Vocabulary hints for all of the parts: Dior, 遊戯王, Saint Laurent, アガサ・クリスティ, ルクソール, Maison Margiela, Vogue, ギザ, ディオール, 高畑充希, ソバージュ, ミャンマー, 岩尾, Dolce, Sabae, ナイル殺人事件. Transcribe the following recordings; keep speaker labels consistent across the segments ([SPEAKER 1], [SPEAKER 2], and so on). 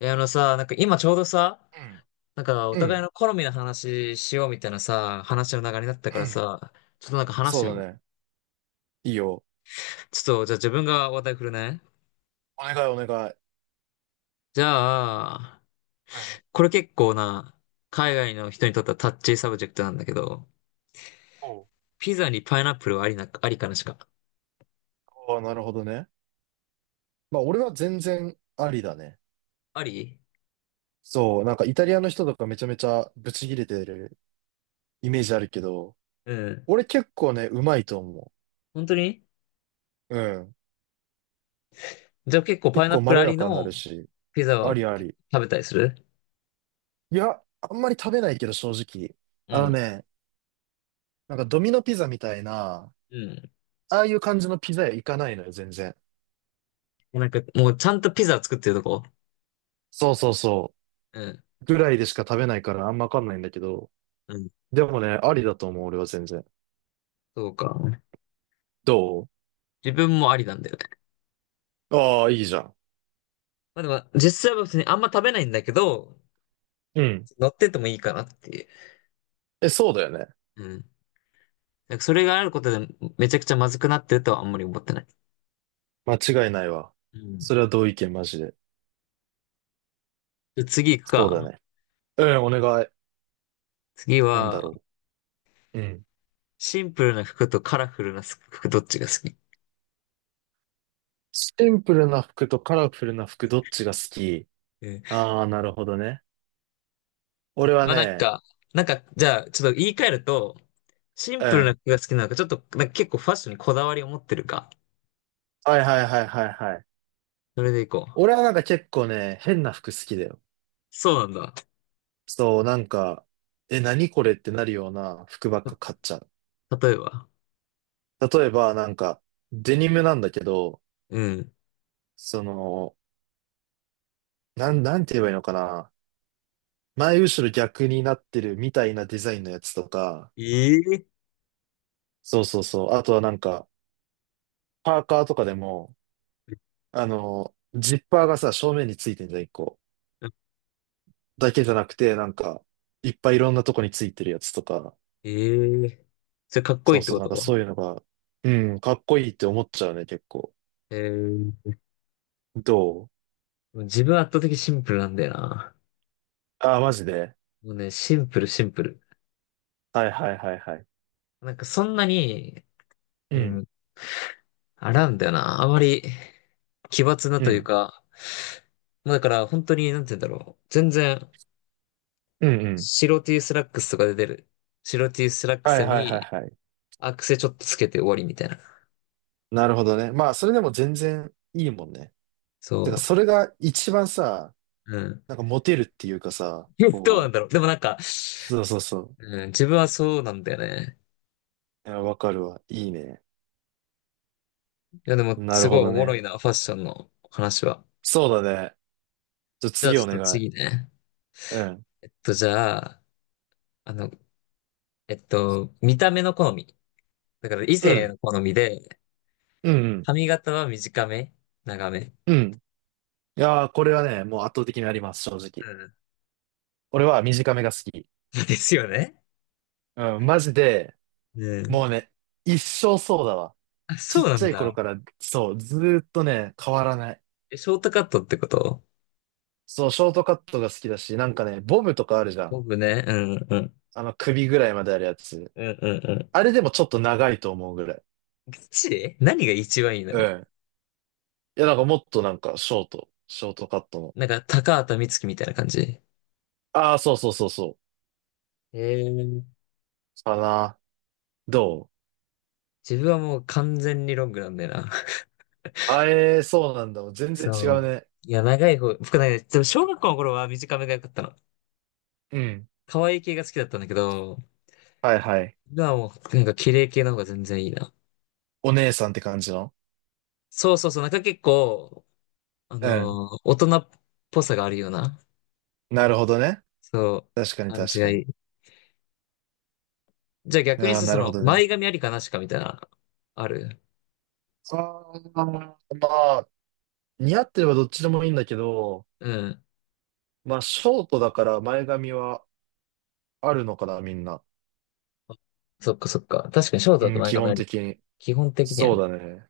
[SPEAKER 1] あのさ、なんか今ちょうどさ、
[SPEAKER 2] うん、
[SPEAKER 1] なんかお
[SPEAKER 2] う
[SPEAKER 1] 互
[SPEAKER 2] ん、
[SPEAKER 1] いの好みの話しようみたいなさ、話の流れになったか
[SPEAKER 2] う
[SPEAKER 1] ら
[SPEAKER 2] ん、
[SPEAKER 1] さ、ちょっとなんか話し
[SPEAKER 2] そ
[SPEAKER 1] てみ
[SPEAKER 2] うだ
[SPEAKER 1] ない？
[SPEAKER 2] ね。いいよ。
[SPEAKER 1] ちょっと、じゃあ自分が話題振るね。
[SPEAKER 2] お願いお願い。
[SPEAKER 1] じゃあ、
[SPEAKER 2] うん。
[SPEAKER 1] これ結構な、海外の人にとってはタッチーサブジェクトなんだけど、
[SPEAKER 2] おう。
[SPEAKER 1] ピザにパイナップルはありな、ありかなしか。
[SPEAKER 2] ああ、なるほどね。まあ、俺は全然ありだね。
[SPEAKER 1] あり。
[SPEAKER 2] そう、なんかイタリアの人とかめちゃめちゃブチギレてるイメージあるけど、
[SPEAKER 1] うん。
[SPEAKER 2] 俺結構ね、うまいと思
[SPEAKER 1] 本当に？
[SPEAKER 2] う。うん。
[SPEAKER 1] じゃあ結構パ
[SPEAKER 2] 結
[SPEAKER 1] イナ
[SPEAKER 2] 構
[SPEAKER 1] ップ
[SPEAKER 2] ま
[SPEAKER 1] ル
[SPEAKER 2] ろ
[SPEAKER 1] あ
[SPEAKER 2] や
[SPEAKER 1] り
[SPEAKER 2] かにな
[SPEAKER 1] の
[SPEAKER 2] るし、
[SPEAKER 1] ピザ
[SPEAKER 2] あ
[SPEAKER 1] は
[SPEAKER 2] りあ
[SPEAKER 1] 結
[SPEAKER 2] り。
[SPEAKER 1] 構食べたりする？
[SPEAKER 2] いや、あんまり食べないけど正直。
[SPEAKER 1] う
[SPEAKER 2] あの
[SPEAKER 1] ん。
[SPEAKER 2] ね、なんかドミノピザみたいな、
[SPEAKER 1] うん。
[SPEAKER 2] ああいう感じのピザ屋行かないのよ、全然。
[SPEAKER 1] なんかもうちゃんとピザ作ってるとこ？
[SPEAKER 2] そうそうそ
[SPEAKER 1] うん。
[SPEAKER 2] う。ぐらいでしか食べないからあんまわかんないんだけど、
[SPEAKER 1] うん。
[SPEAKER 2] でもね、ありだと思う、俺は全然。
[SPEAKER 1] そうか。
[SPEAKER 2] ど
[SPEAKER 1] 自分もありなんだよね。
[SPEAKER 2] う。ああ、いいじゃん。
[SPEAKER 1] まあでも、実際は別にあんま食べないんだけど、
[SPEAKER 2] うん。
[SPEAKER 1] 乗っててもいいかなっていう。
[SPEAKER 2] え、そうだよね。
[SPEAKER 1] うん。なんかそれがあることでめちゃくちゃまずくなってるとはあんまり思ってない。
[SPEAKER 2] 間違いないわ。
[SPEAKER 1] うん。
[SPEAKER 2] それは同意見、マジで。
[SPEAKER 1] で次行く
[SPEAKER 2] そうだ
[SPEAKER 1] か。
[SPEAKER 2] ね。うん、お願い。
[SPEAKER 1] 次
[SPEAKER 2] なんだ
[SPEAKER 1] は、
[SPEAKER 2] ろう。うん。
[SPEAKER 1] シンプルな服とカラフルな服どっちが好き？
[SPEAKER 2] シンプルな服とカラフルな服、どっちが好き？
[SPEAKER 1] うん。
[SPEAKER 2] ああー、なるほどね。俺は
[SPEAKER 1] まあなん
[SPEAKER 2] ね、
[SPEAKER 1] か、じゃあちょっと言い換えると、シン
[SPEAKER 2] う
[SPEAKER 1] プルな
[SPEAKER 2] ん。
[SPEAKER 1] 服が好きなのか、ちょっとなんか結構ファッションにこだわりを持ってるか。
[SPEAKER 2] はいはいはいはいはい。
[SPEAKER 1] それで行こう。
[SPEAKER 2] 俺はなんか結構ね、変な服好きだよ。
[SPEAKER 1] そうなんだ。
[SPEAKER 2] そう、なんか、え、何これってなるような服ばっか買っちゃう。
[SPEAKER 1] 例えば。
[SPEAKER 2] 例えば、なんか、デニムなんだけど、
[SPEAKER 1] うん。
[SPEAKER 2] その、なんて言えばいいのかな。前後ろ逆になってるみたいなデザインのやつとか、
[SPEAKER 1] ええ
[SPEAKER 2] そうそうそう。あとはなんか、パーカーとかでも、あの、ジッパーがさ、正面についてんじゃん、一個。だけじゃなくて、なんか、いっぱいいろんなとこについてるやつとか、
[SPEAKER 1] ええ。それかっこ
[SPEAKER 2] そ
[SPEAKER 1] いい
[SPEAKER 2] う
[SPEAKER 1] って
[SPEAKER 2] そう、
[SPEAKER 1] こ
[SPEAKER 2] なんか
[SPEAKER 1] と？
[SPEAKER 2] そういうのが、うん、かっこいいって思っちゃうね、結構。
[SPEAKER 1] えー、
[SPEAKER 2] どう。
[SPEAKER 1] 自分圧倒的シンプルなんだよな。
[SPEAKER 2] ああー、マジで。
[SPEAKER 1] もうね、シンプルシンプル。
[SPEAKER 2] はいはいはいはい。
[SPEAKER 1] なんかそんなに、
[SPEAKER 2] う
[SPEAKER 1] う
[SPEAKER 2] ん、
[SPEAKER 1] ん、あらんだよな。あまり奇抜な
[SPEAKER 2] う
[SPEAKER 1] という
[SPEAKER 2] ん、
[SPEAKER 1] か、まあだから本当に、なんて言うんだろう。全然、
[SPEAKER 2] うん、うん。
[SPEAKER 1] 白 T スラックスとかで出る。白 T スラック
[SPEAKER 2] はい
[SPEAKER 1] ス
[SPEAKER 2] はいは
[SPEAKER 1] に
[SPEAKER 2] いはい。
[SPEAKER 1] アクセちょっとつけて終わりみたいな。
[SPEAKER 2] なるほどね。まあ、それでも全然いいもんね。てか、
[SPEAKER 1] そ
[SPEAKER 2] それが一番さ、
[SPEAKER 1] う。うん。
[SPEAKER 2] なんかモテるっていうかさ、
[SPEAKER 1] どうなん
[SPEAKER 2] こう、
[SPEAKER 1] だろう。でもなんか、
[SPEAKER 2] そうそうそう。
[SPEAKER 1] うん、自分はそうなんだよね。
[SPEAKER 2] いや、わかるわ。いいね。
[SPEAKER 1] いやでも、
[SPEAKER 2] な
[SPEAKER 1] す
[SPEAKER 2] る
[SPEAKER 1] ご
[SPEAKER 2] ほ
[SPEAKER 1] い
[SPEAKER 2] ど
[SPEAKER 1] おもろ
[SPEAKER 2] ね。
[SPEAKER 1] いな、ファッションの話は。
[SPEAKER 2] そうだね。じゃあ
[SPEAKER 1] じゃあ
[SPEAKER 2] 次
[SPEAKER 1] ち
[SPEAKER 2] お
[SPEAKER 1] ょっと
[SPEAKER 2] 願い。
[SPEAKER 1] 次ね。
[SPEAKER 2] うん。
[SPEAKER 1] じゃあ、あの、見た目の好み。だから異
[SPEAKER 2] う
[SPEAKER 1] 性
[SPEAKER 2] ん。
[SPEAKER 1] の好みで、
[SPEAKER 2] うん、うん。
[SPEAKER 1] 髪型は短め？長め？
[SPEAKER 2] うん。いやー、これはね、もう圧倒的にあります、正直。
[SPEAKER 1] うん。
[SPEAKER 2] 俺は短めが好き。
[SPEAKER 1] ですよね？
[SPEAKER 2] うん、マジで、
[SPEAKER 1] うん。
[SPEAKER 2] もうね、一生そうだわ。
[SPEAKER 1] あ、
[SPEAKER 2] ちっ
[SPEAKER 1] そうな
[SPEAKER 2] ち
[SPEAKER 1] ん
[SPEAKER 2] ゃい
[SPEAKER 1] だ。
[SPEAKER 2] 頃から、そう、ずーっとね、変わらない。
[SPEAKER 1] え、ショートカットってこと？
[SPEAKER 2] そう、ショートカットが好きだし、なんかね、ボムとかあるじゃん。
[SPEAKER 1] 僕ね、うんうん。
[SPEAKER 2] あの、首ぐらいまであるやつ。
[SPEAKER 1] うんうんうん。
[SPEAKER 2] あれでもちょっと長いと思うぐらい。
[SPEAKER 1] ガチで何が一番いいの
[SPEAKER 2] う
[SPEAKER 1] よ。
[SPEAKER 2] ん。いや、なんかもっとなんか、ショートカットの。
[SPEAKER 1] なんか、高畑充希みたいな感じ。
[SPEAKER 2] ああ、そうそうそうそう。
[SPEAKER 1] えー、
[SPEAKER 2] かな。どう。
[SPEAKER 1] 自分はもう完全にロングなんだよな。
[SPEAKER 2] あえー、そうなんだ。全然違う
[SPEAKER 1] そう。
[SPEAKER 2] ね。
[SPEAKER 1] いや、長い方、僕ね、でも小学校の頃は短めが良かったの。
[SPEAKER 2] うん。
[SPEAKER 1] 可愛い系が好きだったんだけど、
[SPEAKER 2] はいはい。
[SPEAKER 1] がもう、なんか綺麗系の方が全然いいな。
[SPEAKER 2] お姉さんって感じの。
[SPEAKER 1] そうそうそう、なんか結構、
[SPEAKER 2] うん。
[SPEAKER 1] 大人っぽさがあるような、
[SPEAKER 2] なるほどね。
[SPEAKER 1] そ
[SPEAKER 2] 確か
[SPEAKER 1] う、
[SPEAKER 2] に
[SPEAKER 1] 感じ
[SPEAKER 2] 確
[SPEAKER 1] が
[SPEAKER 2] か
[SPEAKER 1] い
[SPEAKER 2] に。
[SPEAKER 1] い。じゃあ逆に
[SPEAKER 2] ああ、
[SPEAKER 1] さ、
[SPEAKER 2] な
[SPEAKER 1] そ
[SPEAKER 2] るほ
[SPEAKER 1] の、
[SPEAKER 2] どね。
[SPEAKER 1] 前髪ありかなしかみたいな、ある？
[SPEAKER 2] ああ、まあ、似合ってればどっちでもいいんだけど、
[SPEAKER 1] うん。
[SPEAKER 2] まあ、ショートだから前髪はあるのかな、みんな。
[SPEAKER 1] そっかそっか。確かにショートだと
[SPEAKER 2] うん、
[SPEAKER 1] 前
[SPEAKER 2] 基
[SPEAKER 1] 髪あ
[SPEAKER 2] 本
[SPEAKER 1] り。
[SPEAKER 2] 的に。
[SPEAKER 1] 基本的には
[SPEAKER 2] そう
[SPEAKER 1] ね。
[SPEAKER 2] だね。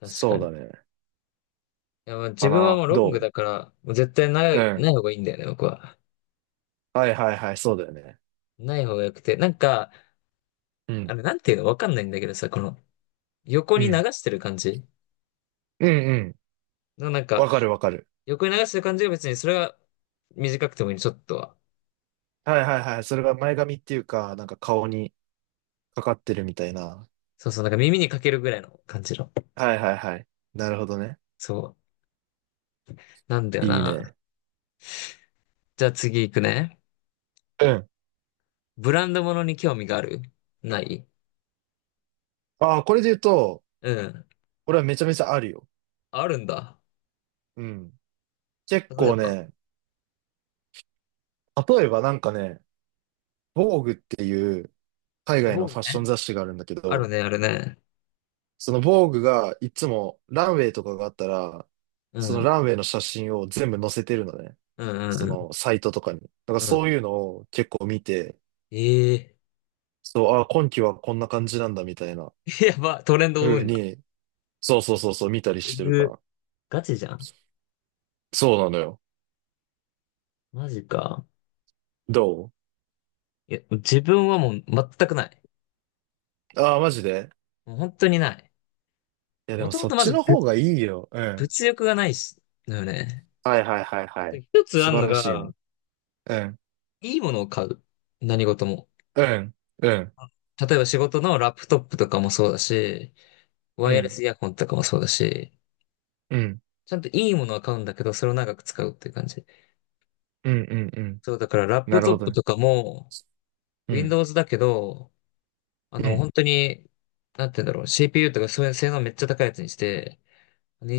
[SPEAKER 1] 確か
[SPEAKER 2] そう
[SPEAKER 1] に。い
[SPEAKER 2] だね。
[SPEAKER 1] や、まあ自
[SPEAKER 2] か
[SPEAKER 1] 分はも
[SPEAKER 2] な。
[SPEAKER 1] うロング
[SPEAKER 2] ど
[SPEAKER 1] だから、もう絶対な
[SPEAKER 2] う。う
[SPEAKER 1] い、
[SPEAKER 2] ん。
[SPEAKER 1] ない方がいいんだよね、僕は。
[SPEAKER 2] はいはいはい、そうだよね。
[SPEAKER 1] ない方が良くて。なんか、
[SPEAKER 2] うん。
[SPEAKER 1] なんていうのわかんないんだけどさ、この、横
[SPEAKER 2] う
[SPEAKER 1] に流
[SPEAKER 2] ん
[SPEAKER 1] してる感じ
[SPEAKER 2] うんうん。
[SPEAKER 1] のなんか、
[SPEAKER 2] わかるわかる。
[SPEAKER 1] 横に流してる感じが別にそれは短くてもいいちょっとは。
[SPEAKER 2] はいはいはい。それが前髪っていうか、なんか顔にかかってるみたいな。
[SPEAKER 1] そうそう、なんか耳にかけるぐらいの感じの。
[SPEAKER 2] はいはいはい。なるほどね。
[SPEAKER 1] そう。なんだよ
[SPEAKER 2] いい
[SPEAKER 1] な。
[SPEAKER 2] ね。
[SPEAKER 1] じゃあ次行くね。
[SPEAKER 2] うん。
[SPEAKER 1] ブランド物に興味がある？ない？
[SPEAKER 2] ああ、これで言うと、
[SPEAKER 1] うん。
[SPEAKER 2] 俺はめちゃめちゃあるよ。
[SPEAKER 1] あるんだ。
[SPEAKER 2] うん。結
[SPEAKER 1] 例え
[SPEAKER 2] 構
[SPEAKER 1] ば。
[SPEAKER 2] ね、例えばなんかね、Vogue っていう海
[SPEAKER 1] あ、
[SPEAKER 2] 外のファ
[SPEAKER 1] 僕
[SPEAKER 2] ッション
[SPEAKER 1] ね。
[SPEAKER 2] 雑誌があるんだけ
[SPEAKER 1] ある
[SPEAKER 2] ど、
[SPEAKER 1] ね、あるね。
[SPEAKER 2] その Vogue がいつもランウェイとかがあったら、
[SPEAKER 1] う
[SPEAKER 2] その
[SPEAKER 1] ん。
[SPEAKER 2] ランウェイの写真を全部載せてるのね。
[SPEAKER 1] うんうん
[SPEAKER 2] そ
[SPEAKER 1] うん。
[SPEAKER 2] のサイトとかに。だから
[SPEAKER 1] うん。
[SPEAKER 2] そういうのを結構見て、
[SPEAKER 1] ええ
[SPEAKER 2] そう、あ、今期はこんな感じなんだみたいな
[SPEAKER 1] ー。 やば、トレンドを追う
[SPEAKER 2] 風
[SPEAKER 1] んだ。
[SPEAKER 2] に、そうそうそうそう、見たりし
[SPEAKER 1] う
[SPEAKER 2] てるか
[SPEAKER 1] ぐ。
[SPEAKER 2] ら。
[SPEAKER 1] ガチじゃん。
[SPEAKER 2] そうなのよ。
[SPEAKER 1] マジか。
[SPEAKER 2] ど
[SPEAKER 1] いや、自分はもう全くない。
[SPEAKER 2] う。ああー、マジで。
[SPEAKER 1] もう本当にない。
[SPEAKER 2] いや、で
[SPEAKER 1] も
[SPEAKER 2] も
[SPEAKER 1] とも
[SPEAKER 2] そっ
[SPEAKER 1] とま
[SPEAKER 2] ち
[SPEAKER 1] ず
[SPEAKER 2] の方がいいよ。うん。
[SPEAKER 1] 物欲がないし、だよね。
[SPEAKER 2] はいはいはいは
[SPEAKER 1] で
[SPEAKER 2] い。
[SPEAKER 1] 一つあ
[SPEAKER 2] 素
[SPEAKER 1] んの
[SPEAKER 2] 晴らしいね。
[SPEAKER 1] が、
[SPEAKER 2] うん。
[SPEAKER 1] いいものを買う。何事も。
[SPEAKER 2] うん。うん。
[SPEAKER 1] あ、例えば仕事のラップトップとかもそうだし、ワ
[SPEAKER 2] う
[SPEAKER 1] イヤレ
[SPEAKER 2] ん。
[SPEAKER 1] スイヤホンとかもそうだし、
[SPEAKER 2] うん。
[SPEAKER 1] ちゃんといいものは買うんだけど、それを長く使うっていう感じ。
[SPEAKER 2] うん。うん。うん。
[SPEAKER 1] そう、だからラップ
[SPEAKER 2] なる
[SPEAKER 1] ト
[SPEAKER 2] ほ
[SPEAKER 1] ッ
[SPEAKER 2] ど
[SPEAKER 1] プ
[SPEAKER 2] ね。
[SPEAKER 1] とかも、
[SPEAKER 2] うん。
[SPEAKER 1] Windows だけど、
[SPEAKER 2] うん。
[SPEAKER 1] 本当に、なんて言うんだろう、CPU とかそういう性能めっちゃ高いやつにして、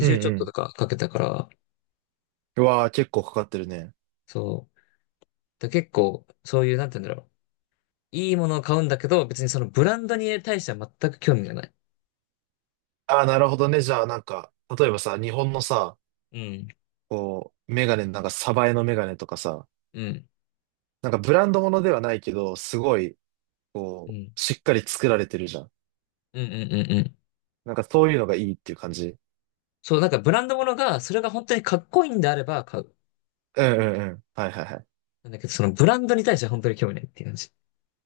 [SPEAKER 2] うん。
[SPEAKER 1] ちょっ
[SPEAKER 2] う
[SPEAKER 1] と
[SPEAKER 2] ん。
[SPEAKER 1] とかかけたから、
[SPEAKER 2] うわあ、結構かかってるね。
[SPEAKER 1] そう。だ結構、そういう、なんて言うんだろう。いいものを買うんだけど、別にそのブランドに対しては全く興味がない。
[SPEAKER 2] ああ、なるほどね。じゃあ、なんか、例えばさ、日本のさ、
[SPEAKER 1] うん。
[SPEAKER 2] こう、メガネ、なんか、サバエのメガネとかさ、
[SPEAKER 1] うん。
[SPEAKER 2] なんかブランドものではないけど、すごい、
[SPEAKER 1] う
[SPEAKER 2] こ
[SPEAKER 1] ん。
[SPEAKER 2] う、しっかり作られてるじゃん。
[SPEAKER 1] うんうんうんうん。
[SPEAKER 2] なんかそういうのがいいっていう感じ。
[SPEAKER 1] そう、なんかブランドものが、それが本当にかっこいいんであれば買う。
[SPEAKER 2] うんうんうん。はいはいはい。
[SPEAKER 1] なんだけど、そのブランドに対しては本当に興味ないっていう感じ。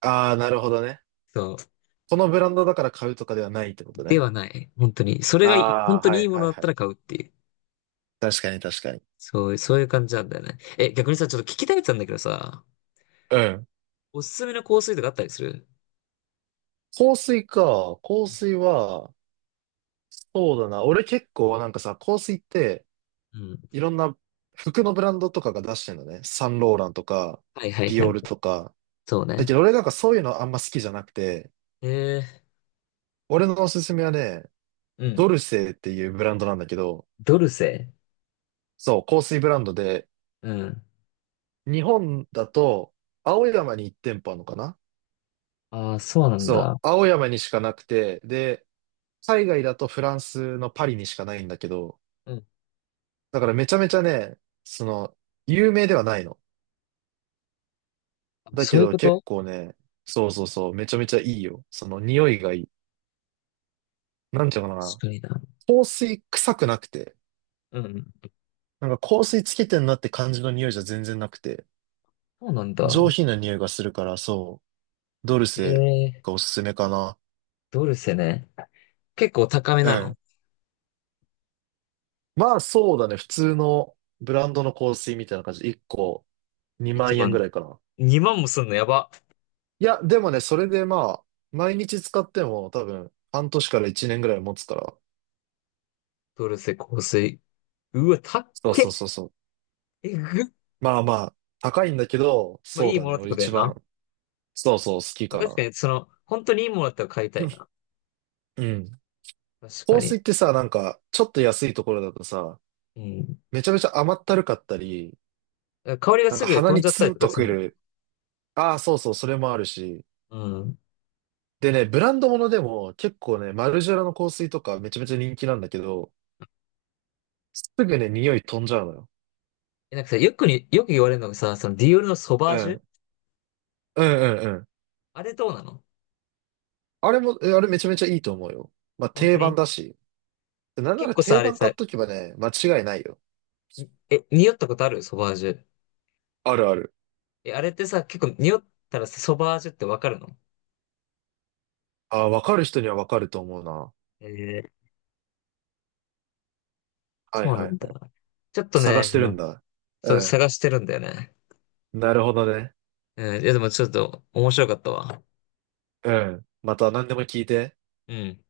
[SPEAKER 2] ああ、なるほどね。
[SPEAKER 1] そう。
[SPEAKER 2] このブランドだから買うとかではないってこと
[SPEAKER 1] で
[SPEAKER 2] ね。
[SPEAKER 1] はない。本当に。それ
[SPEAKER 2] あ
[SPEAKER 1] がいい、本
[SPEAKER 2] あ、
[SPEAKER 1] 当
[SPEAKER 2] は
[SPEAKER 1] にい
[SPEAKER 2] い
[SPEAKER 1] いも
[SPEAKER 2] は
[SPEAKER 1] の
[SPEAKER 2] い
[SPEAKER 1] だっ
[SPEAKER 2] は
[SPEAKER 1] たら
[SPEAKER 2] い。
[SPEAKER 1] 買うっていう。
[SPEAKER 2] 確かに確かに。
[SPEAKER 1] そう、そういう感じなんだよね。え、逆にさ、ちょっと聞きたいってたんだけどさ、
[SPEAKER 2] うん。
[SPEAKER 1] おすすめの香水とかあったりする？
[SPEAKER 2] 香水か。香水は、そうだな。俺結構なんかさ、香水って、
[SPEAKER 1] うん。
[SPEAKER 2] いろんな服のブランドとかが出してるのね。サンローランとか、
[SPEAKER 1] はいはい
[SPEAKER 2] デ
[SPEAKER 1] は
[SPEAKER 2] ィオー
[SPEAKER 1] い。
[SPEAKER 2] ルとか。
[SPEAKER 1] そう
[SPEAKER 2] だけ
[SPEAKER 1] ね。
[SPEAKER 2] ど俺なんかそういうのあんま好きじゃなくて、
[SPEAKER 1] えー、
[SPEAKER 2] 俺のおすすめはね、
[SPEAKER 1] う
[SPEAKER 2] ド
[SPEAKER 1] ん。
[SPEAKER 2] ルセーっていうブランドなんだけど、
[SPEAKER 1] ドルセ。
[SPEAKER 2] そう、香水ブランドで、
[SPEAKER 1] うん。
[SPEAKER 2] 日本だと、青山に1店舗あるのかな？
[SPEAKER 1] ああ、そうなんだ。
[SPEAKER 2] そう、青山にしかなくて、で、海外だとフランスのパリにしかないんだけど、
[SPEAKER 1] うん。
[SPEAKER 2] だからめちゃめちゃね、その、有名ではないの。
[SPEAKER 1] あ、
[SPEAKER 2] だ
[SPEAKER 1] そ
[SPEAKER 2] け
[SPEAKER 1] ういう
[SPEAKER 2] ど
[SPEAKER 1] こ
[SPEAKER 2] 結
[SPEAKER 1] と？
[SPEAKER 2] 構ね、そうそうそう、めちゃめちゃいいよ。その匂いがいい。なんていうのか
[SPEAKER 1] 確かにな。
[SPEAKER 2] な。香水臭くなくて、
[SPEAKER 1] うん。
[SPEAKER 2] なんか香水つけてんなって感じの匂いじゃ全然なくて、
[SPEAKER 1] そうなんだ。
[SPEAKER 2] 上品な匂いがするから、そう、ドル
[SPEAKER 1] え
[SPEAKER 2] セ
[SPEAKER 1] ー、
[SPEAKER 2] がおすすめかな。
[SPEAKER 1] ドルセね。結構高め
[SPEAKER 2] う
[SPEAKER 1] なの？
[SPEAKER 2] ん。まあそうだね。普通のブランドの香水みたいな感じで1個2
[SPEAKER 1] ?1
[SPEAKER 2] 万円
[SPEAKER 1] 万。
[SPEAKER 2] ぐらいかな。
[SPEAKER 1] 2万もすんの、やば。
[SPEAKER 2] いや、でもね、それでまあ、毎日使っても多分半年から1年ぐらい持つから。
[SPEAKER 1] トルセ香水。うわ、たっ
[SPEAKER 2] そうそ
[SPEAKER 1] け。
[SPEAKER 2] うそうそう。
[SPEAKER 1] えぐっ。
[SPEAKER 2] まあまあ、高いんだけど、
[SPEAKER 1] まあ、
[SPEAKER 2] そう
[SPEAKER 1] いい
[SPEAKER 2] だ
[SPEAKER 1] もの
[SPEAKER 2] ね。
[SPEAKER 1] って
[SPEAKER 2] 俺
[SPEAKER 1] ことや
[SPEAKER 2] 一
[SPEAKER 1] な。
[SPEAKER 2] 番、そうそう、好き
[SPEAKER 1] まあ、
[SPEAKER 2] か
[SPEAKER 1] 確か
[SPEAKER 2] な。
[SPEAKER 1] に、その、本当にいいものだったら買いたいな。
[SPEAKER 2] うん。
[SPEAKER 1] 確か
[SPEAKER 2] 香水
[SPEAKER 1] に。
[SPEAKER 2] ってさ、なんか、ちょっと安いところだとさ、
[SPEAKER 1] うん。
[SPEAKER 2] めちゃめちゃ甘ったるかったり、
[SPEAKER 1] 香りが
[SPEAKER 2] なん
[SPEAKER 1] す
[SPEAKER 2] か
[SPEAKER 1] ぐ
[SPEAKER 2] 鼻
[SPEAKER 1] 飛ん
[SPEAKER 2] に
[SPEAKER 1] じゃった
[SPEAKER 2] ツ
[SPEAKER 1] り
[SPEAKER 2] ン
[SPEAKER 1] とか
[SPEAKER 2] と
[SPEAKER 1] する
[SPEAKER 2] く
[SPEAKER 1] んだよね。
[SPEAKER 2] る。ああ、そうそう、それもあるし、
[SPEAKER 1] うん。
[SPEAKER 2] でね、ブランドものでも結構ね、マルジェラの香水とかめちゃめちゃ人気なんだけど、すぐね、匂い飛んじゃうのよ。
[SPEAKER 1] え、なんかさ、よく言われるのがさ、そのディオールのソバ
[SPEAKER 2] う
[SPEAKER 1] ージュ、
[SPEAKER 2] ん。うんうんうん。
[SPEAKER 1] あれどうなの？
[SPEAKER 2] あれも、あれめちゃめちゃいいと思うよ。まあ
[SPEAKER 1] 本当
[SPEAKER 2] 定番
[SPEAKER 1] に？
[SPEAKER 2] だし。なんな
[SPEAKER 1] 結
[SPEAKER 2] ら
[SPEAKER 1] 構さ、
[SPEAKER 2] 定
[SPEAKER 1] あれ
[SPEAKER 2] 番買
[SPEAKER 1] さ、
[SPEAKER 2] っとけばね、間違いないよ。
[SPEAKER 1] にえ、匂ったことあるソバージュ。
[SPEAKER 2] あるある。
[SPEAKER 1] え、あれってさ、結構匂ったらさソバージュってわかるの？
[SPEAKER 2] あー、わかる人にはわかると思うな。
[SPEAKER 1] えー、
[SPEAKER 2] はい
[SPEAKER 1] そうな
[SPEAKER 2] は
[SPEAKER 1] ん
[SPEAKER 2] い
[SPEAKER 1] だ。
[SPEAKER 2] はい。
[SPEAKER 1] ちょっと
[SPEAKER 2] 探し
[SPEAKER 1] ね、
[SPEAKER 2] てるんだ。う
[SPEAKER 1] そう、
[SPEAKER 2] ん。
[SPEAKER 1] 探してるんだよね。
[SPEAKER 2] なるほどね。
[SPEAKER 1] うん。いや、でもちょっと面白かったわ。
[SPEAKER 2] うん。また何でも聞いて。
[SPEAKER 1] うん。